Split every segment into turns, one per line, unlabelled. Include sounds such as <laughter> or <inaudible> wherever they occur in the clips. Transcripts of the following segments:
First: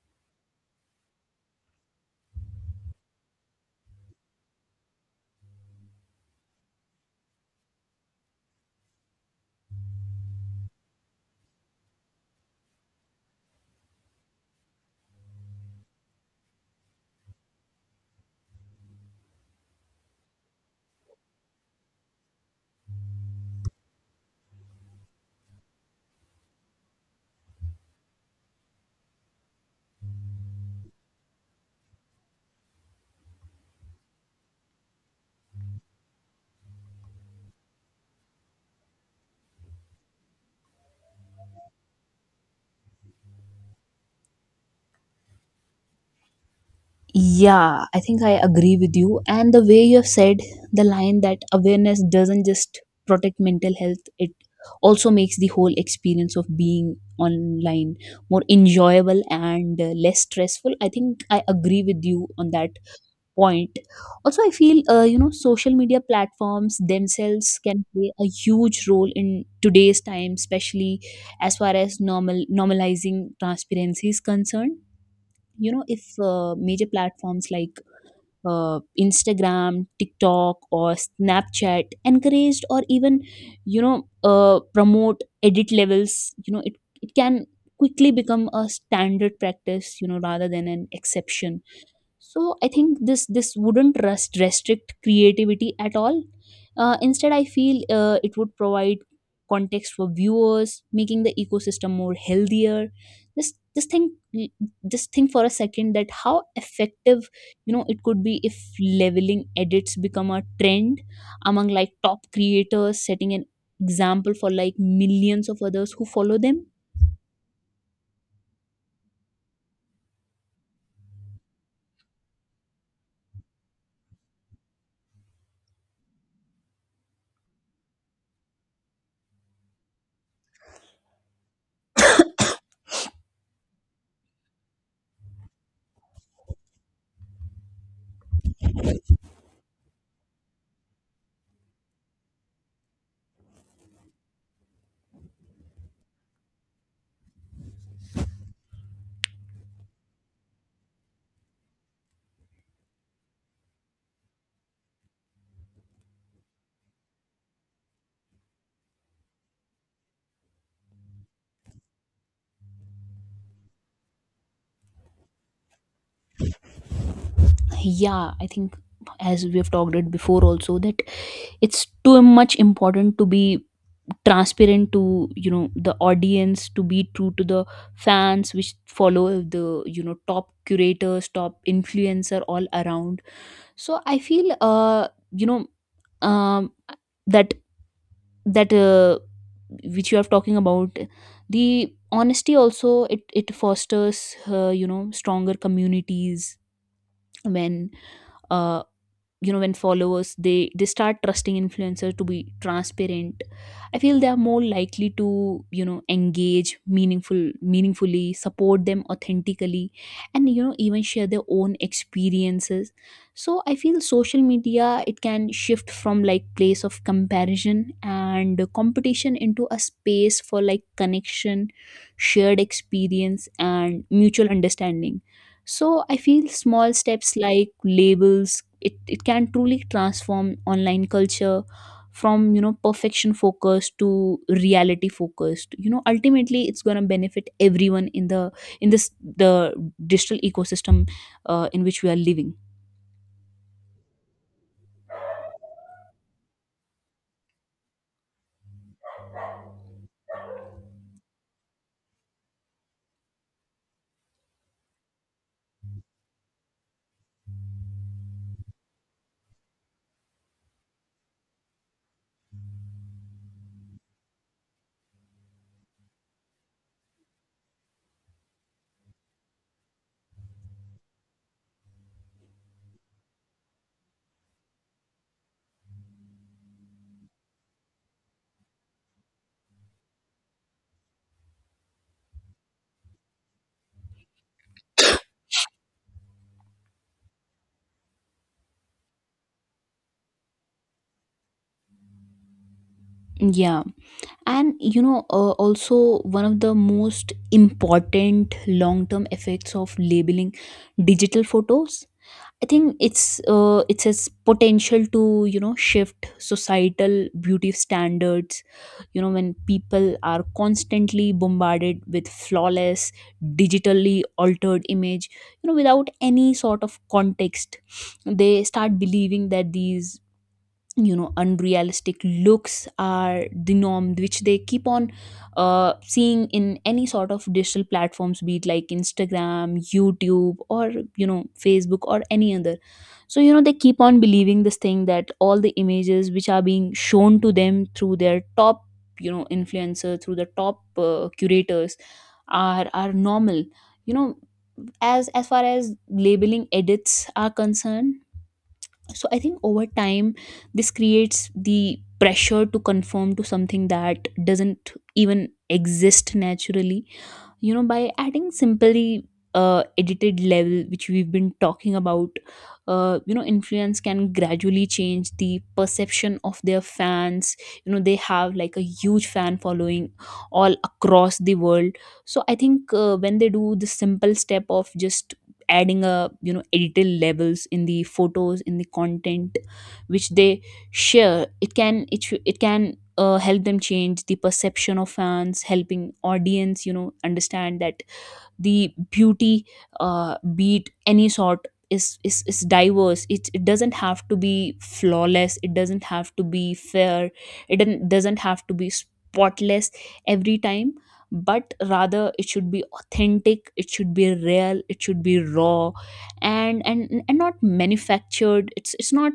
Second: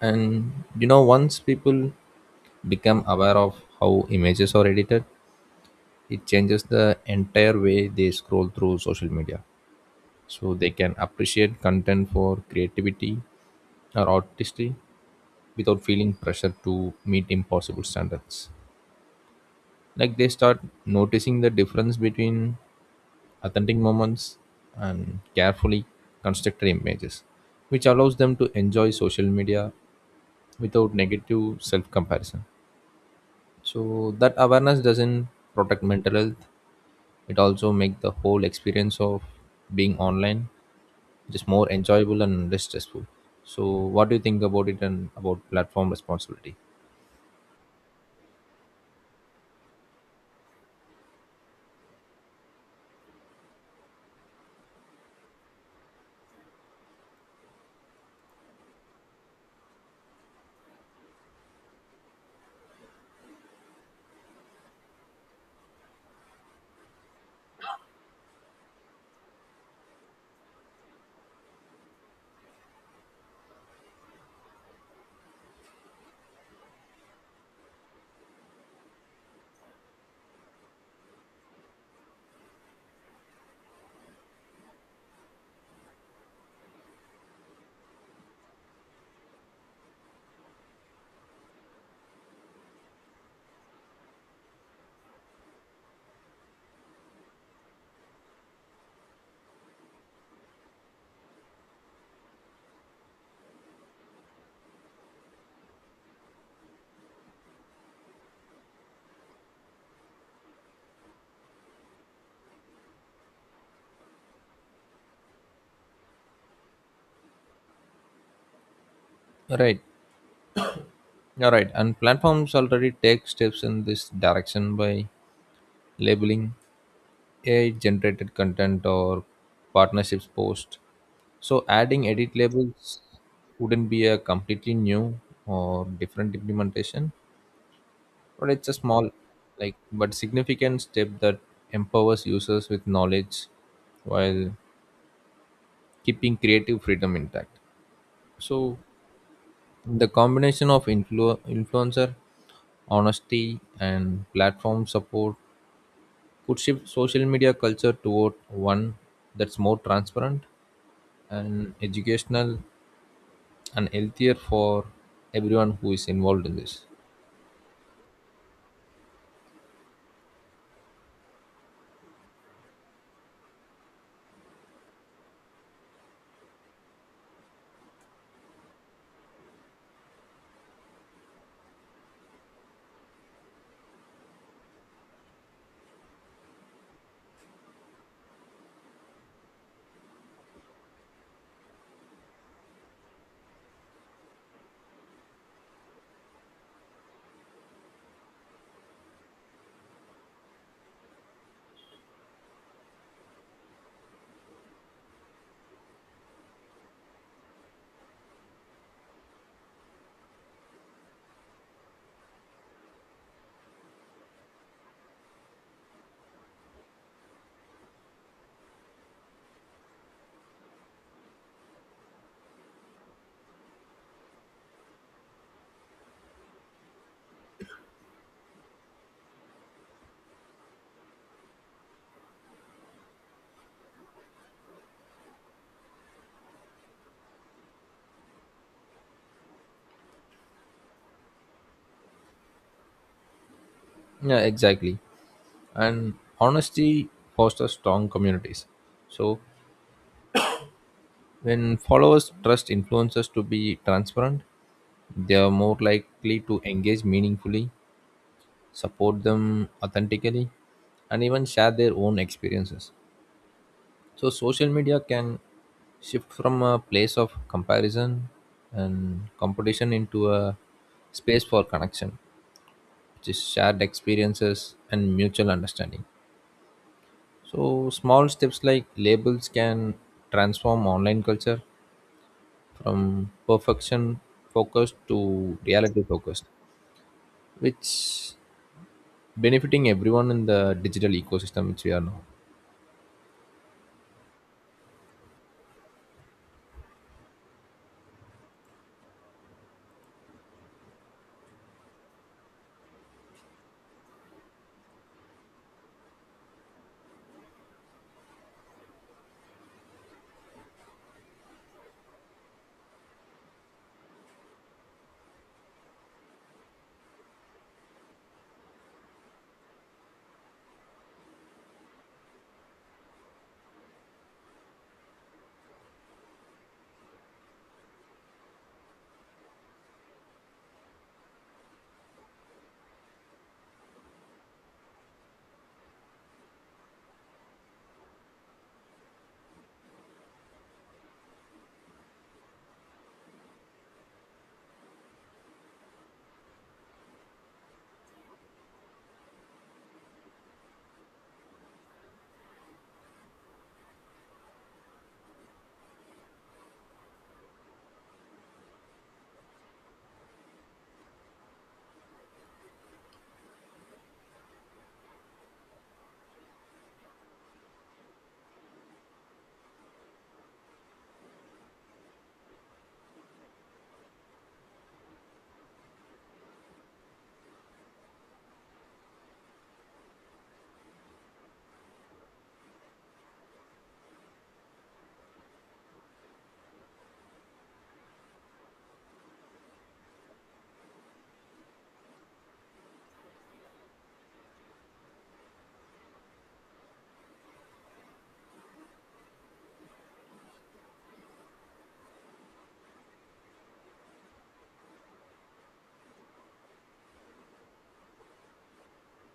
And you know, once people become aware of how images are edited, it changes the entire way they scroll through social media. So they can appreciate content for creativity or artistry without feeling pressure to meet impossible standards. Like they start noticing the difference between authentic moments and carefully constructed images, which allows them to enjoy social media without negative self comparison. So that awareness doesn't protect mental health, it also make the whole experience of being online just more enjoyable and less stressful. So what do you think about it and about platform responsibility?
Yeah, I think I agree with you. And the way you have said the line that awareness doesn't just protect mental health, it also makes the whole experience of being online more enjoyable and less stressful. I think I agree with you on that point. Also, I feel, social media platforms themselves can play a huge role in today's time, especially as far as normalizing transparency is concerned. If major platforms like Instagram, TikTok, or Snapchat encouraged or even, you know promote edit levels, you know it, it can quickly become a standard practice, rather than an exception. So I think this wouldn't restrict creativity at all. Instead, I feel it would provide context for viewers, making the ecosystem more healthier. Just just think just think for a second that how effective, it could be if leveling edits become a trend among like top creators, setting an example for like millions of others who follow them.
Right. All right, and platforms already take steps in this direction by labeling ai generated content or partnerships post, so adding edit labels wouldn't be a completely new or different implementation, but it's a small like but significant step that empowers users with knowledge while keeping creative freedom intact. So the combination of influencer honesty and platform support could shift social media culture toward one that's more transparent and educational and healthier for everyone who is involved in this.
Yeah, I think as we have talked it before also that it's too much important to be transparent to, the audience, to be true to the fans which follow the top curators, top influencer all around. So I feel um that that which you are talking about, the honesty, also it fosters, stronger communities. When uh you know when followers, they start trusting influencers to be transparent, I feel they are more likely to, engage meaningfully, support them authentically, and, even share their own experiences. So I feel social media, it can shift from like place of comparison and competition into a space for like connection, shared experience, and mutual understanding. So I feel small steps like labels, it can truly transform online culture from, perfection focused to reality focused. Ultimately, it's going to benefit everyone in the in this the digital ecosystem, in which we are living.
Yeah, exactly. And honesty fosters strong communities. So when followers trust influencers to be transparent, they are more likely to engage meaningfully, support them authentically, and even share their own experiences. So social media can shift from a place of comparison and competition into a space for connection, which is shared experiences and mutual understanding. So, small steps like labels can transform online culture from perfection focused to reality focused, which benefiting everyone in the digital ecosystem which we are now.
Yeah. And, also, one of the most important long term effects of labeling digital photos, I think it has potential to, shift societal beauty standards. When people are constantly bombarded with flawless, digitally altered image, without any sort of context, they start believing that these, unrealistic looks are the norm, which they keep on seeing in any sort of digital platforms, be it like Instagram, YouTube, or, Facebook, or any other. So, they keep on believing this thing, that all the images which are being shown to them through their top, influencer, through the top curators, are normal, you know as far as labeling edits are concerned. So I think, over time, this creates the pressure to conform to something that doesn't even exist naturally. By adding simply edited level which we've been talking about, influence can gradually change the perception of their fans. They have like a huge fan following all across the world. So I think when they do the simple step of just adding a, editorial levels in the photos, in the content which they share, it can help them change the perception of fans, helping audience, understand that the beauty, beat any sort, is diverse. It doesn't have to be flawless, it doesn't have to be fair, it doesn't have to be spotless every time. But rather it should be authentic, it should be real, it should be raw, and and not manufactured. It's not.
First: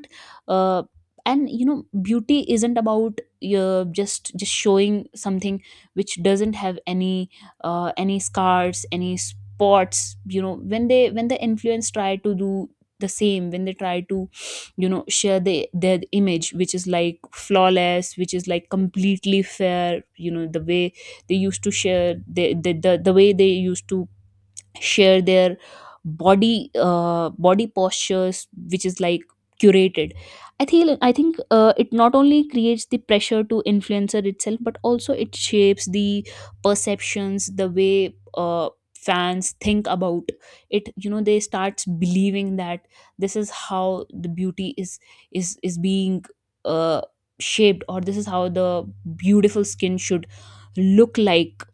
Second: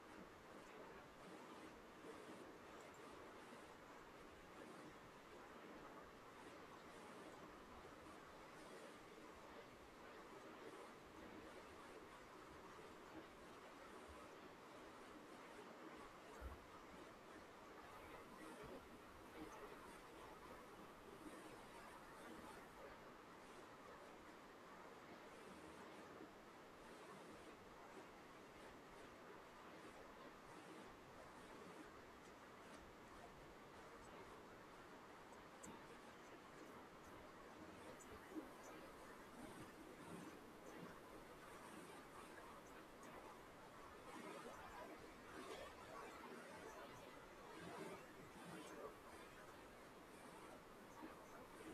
Uh, and, beauty isn't about, just showing something which doesn't have any scars, any spots. When the influence try to do the same, when they try to, share their image, which is like flawless, which is like completely fair. The way they used to share the way they used to share their body, body postures which is like curated. I think it not only creates the pressure to influencer itself, but also it shapes the perceptions, the way fans think about it. They starts believing that this is how the beauty is being, uh, shaped, or this is how the beautiful skin should look like.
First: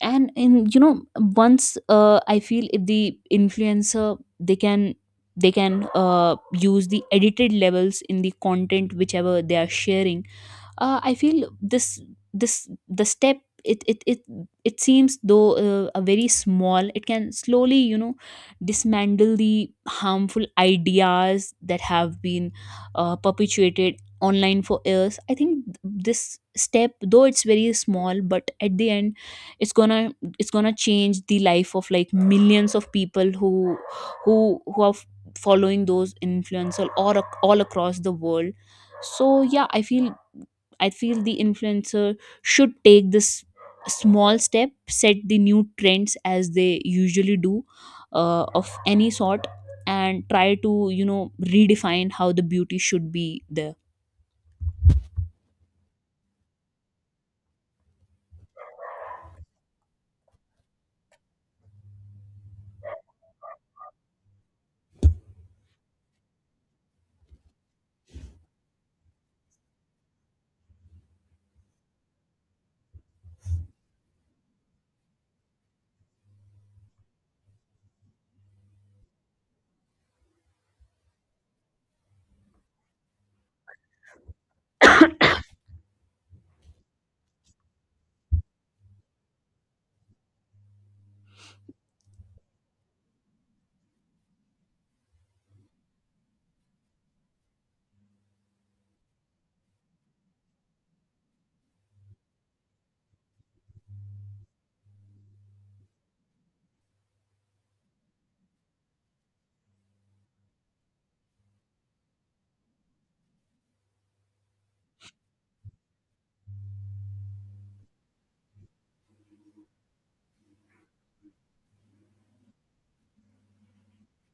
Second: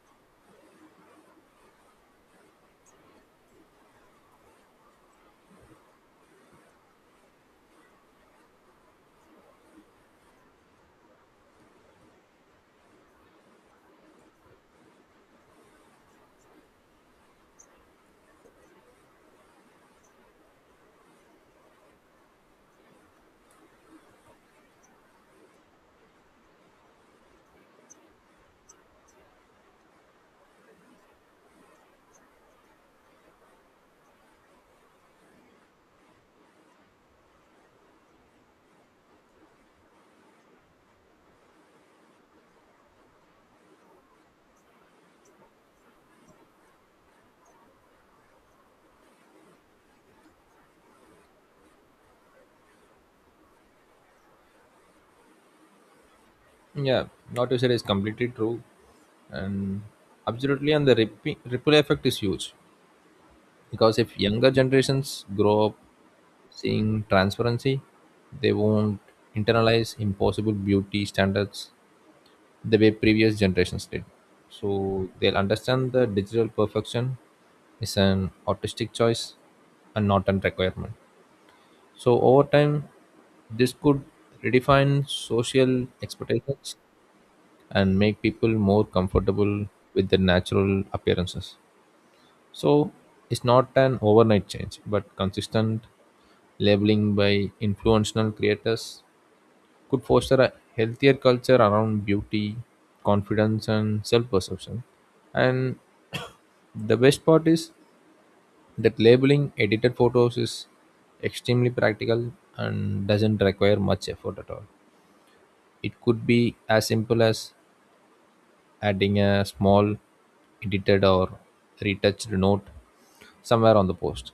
And in you know once, I feel if the influencer they can, they can use the edited levels in the content whichever they are sharing, I feel this, the step, it it it, it seems though a very small, it can slowly, dismantle the harmful ideas that have been perpetuated online for years. I think this step, though it's very small, but at the end it's gonna it's gonna change the life of like millions of people who are following those influencers all across the world. So yeah, I feel the influencer should take this small step, set the new trends as they usually do, of any sort, and try to, redefine how the beauty should be there.
Yeah, what you said is completely true, and absolutely, and the ripple effect is huge because if younger generations grow up seeing transparency, they won't internalize impossible beauty standards the way previous generations did. So they'll understand that digital perfection is an artistic choice and not a requirement. So over time, this could redefine social expectations and make people more comfortable with their natural appearances. So it's not an overnight change, but consistent labeling by influential creators could foster a healthier culture around beauty, confidence, and self perception. And the best part is that labeling edited photos is extremely practical and doesn't require much effort at all. It could be as simple as adding a small edited or retouched note somewhere on the post.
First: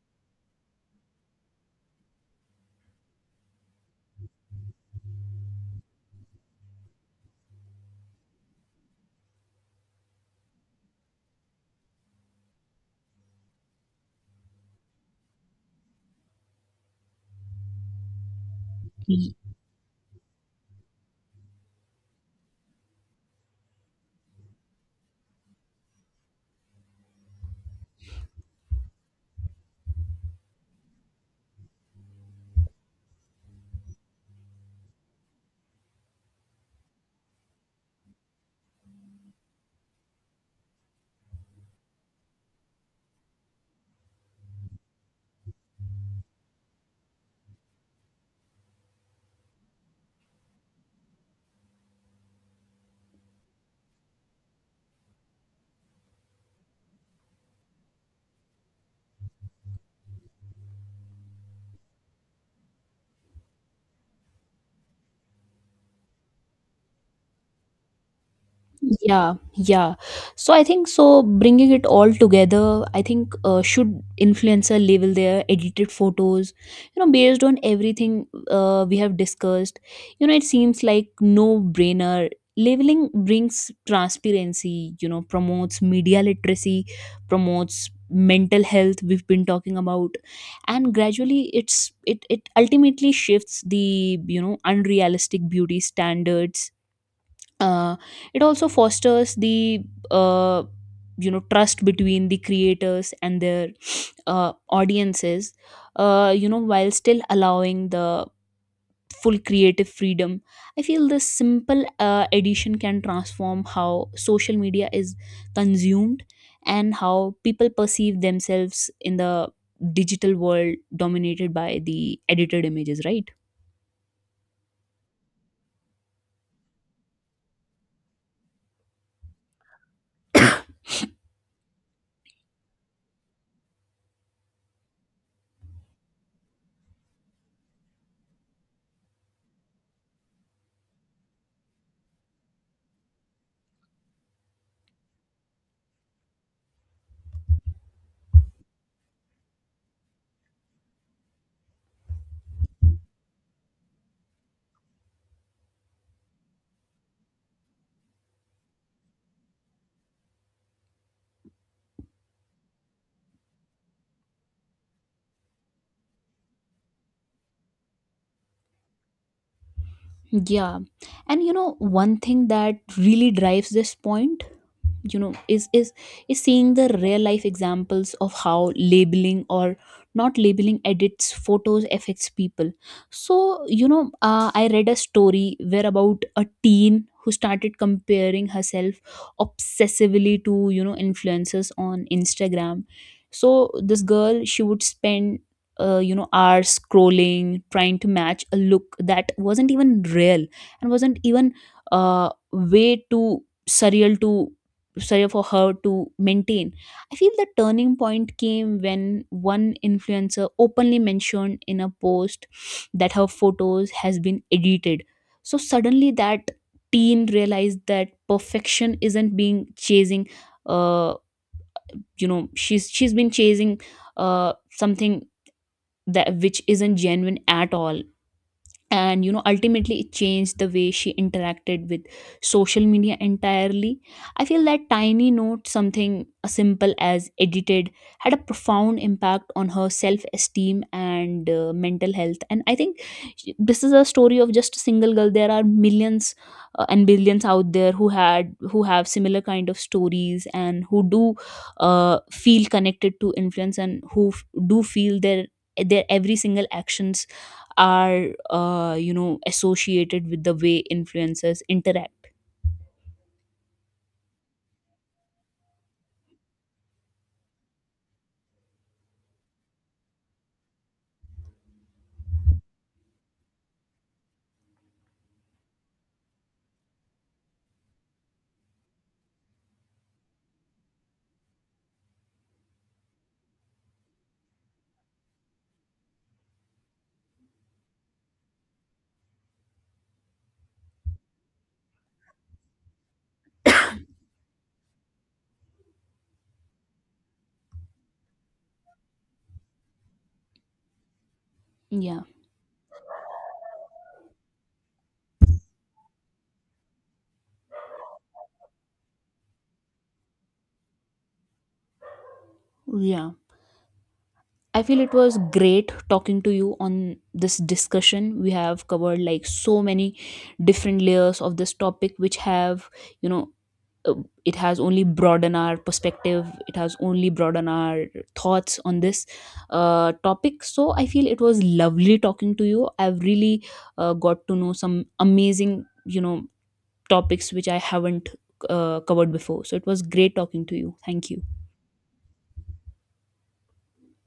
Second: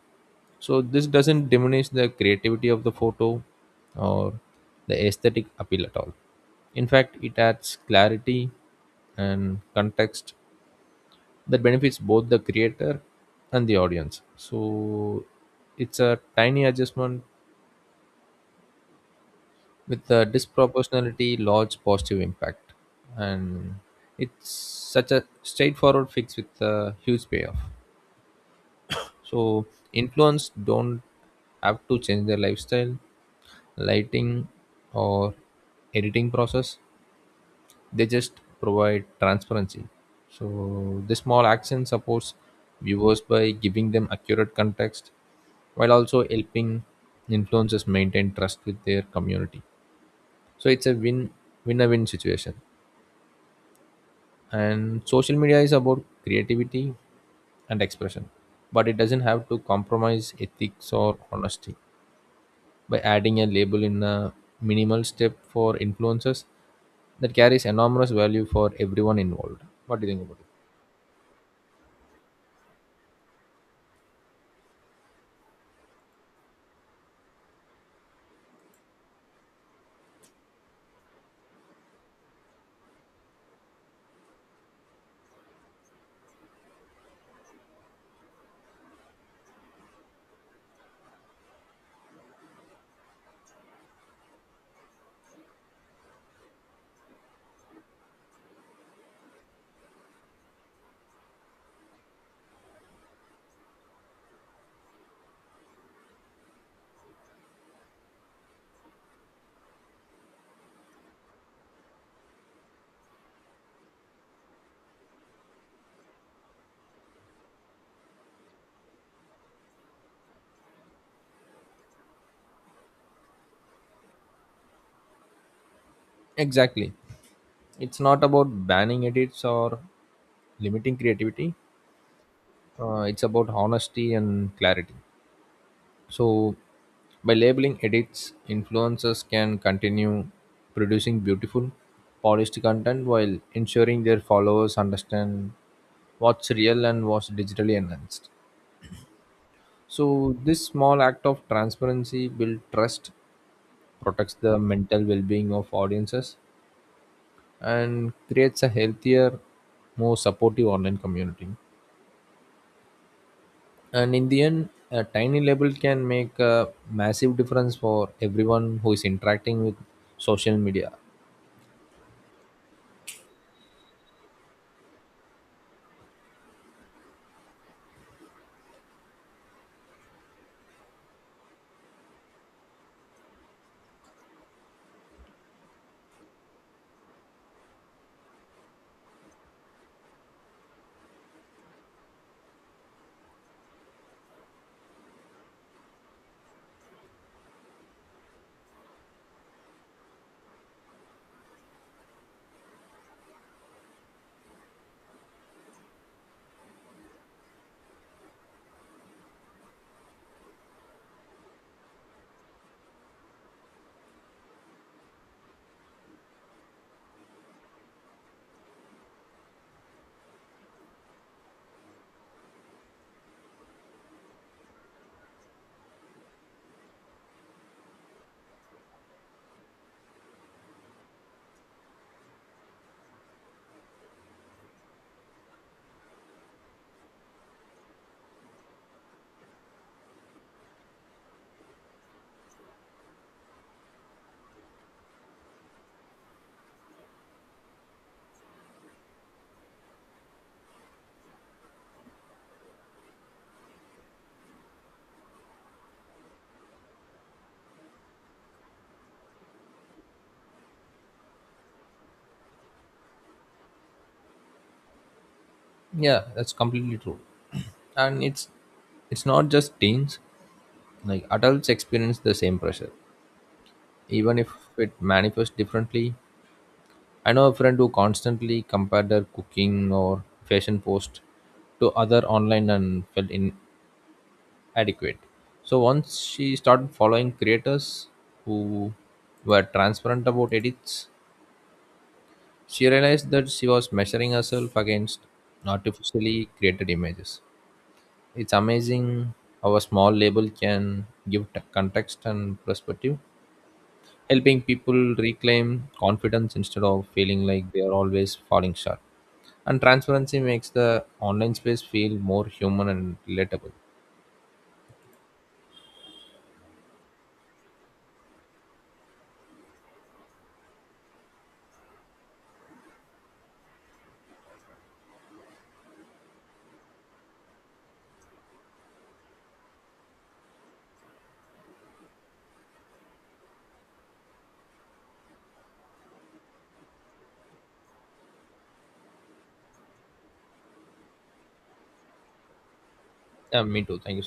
So this doesn't diminish the creativity of the photo or the aesthetic appeal at all. In fact, it adds clarity and context that benefits both the creator and the audience. So it's a tiny adjustment with the disproportionality large positive impact, and it's such a straightforward fix with a huge payoff. So influence don't have to change their lifestyle, lighting, or editing process. They just provide transparency. So this small action supports viewers by giving them accurate context while also helping influencers maintain trust with their community. So it's a win situation. And social media is about creativity and expression, but it doesn't have to compromise ethics or honesty. By adding a label in a minimal step for influencers, that carries enormous value for everyone
Yeah,
involved.
yeah.
What do you think about it?
So I think, so bringing it all together, I think, should influencer label their edited photos, based on everything we have discussed. It seems like no brainer. Labeling brings transparency, promotes media literacy, promotes mental health we've been talking about, and gradually it ultimately shifts the, unrealistic beauty standards. Uh, it also fosters the, uh, trust between the creators and their <sniffs> audiences, while still allowing the full creative freedom. I feel this simple addition can transform how social media is consumed, and how people perceive themselves in the digital world dominated by the edited images, right?
Exactly. It's not about banning edits or limiting creativity. It's about honesty and clarity. So, by labeling edits, influencers can continue producing beautiful, polished content while ensuring their followers understand what's real and what's digitally enhanced. So, this small act of transparency builds trust, protects the mental well being of audiences, and creates a healthier, more supportive online community. And in the end a tiny label can make a massive difference for everyone who is interacting with social
Yeah.
media.
And, one thing that really drives this point, you know, is is is seeing the real life examples of how labeling or not labeling edits photos affects people. So, I read a story where about a teen who started comparing herself obsessively to, influencers on Instagram. So this girl, she would spend, hours scrolling, trying to match a look that wasn't even real and wasn't even, way too surreal to surreal for her to maintain. I feel the turning point came when one influencer openly mentioned in a post that her photos has been edited. So, suddenly, that teen realized that perfection isn't being chasing. Uh you know she's she's been chasing something that which isn't genuine at all. And, ultimately, it changed the way she interacted with social media entirely. I feel that tiny note, something as simple as edited, had a profound impact on her self esteem and mental health. And I think, this is a story of just a single girl. There are millions, and billions out there who have similar kind of stories, and who do feel connected to influence, and who do feel their every single actions are, associated with the way influencers interact.
Yeah, that's completely true. <clears throat> And it's not just teens, like adults experience the same pressure even if it manifests differently. I know a friend who constantly compared her cooking or fashion post to other online and felt in adequate. So once she started following creators who were transparent about edits, she realized that she was measuring herself against artificially created images. It's amazing how a small label can give context
Yeah,
and perspective, helping people reclaim confidence instead of feeling like they are always falling short. And transparency makes the online space feel more human and
yeah.
relatable.
I feel it was great talking to you on this discussion. We have covered like so many different layers of this topic, which have you know uh, it has only broadened our perspective, it has only broadened our thoughts on this topic. So I feel it was lovely talking to you. I've really got to know some amazing, topics which I haven't covered before. So it was great talking to you. Thank you.
Yeah, me too. Thank you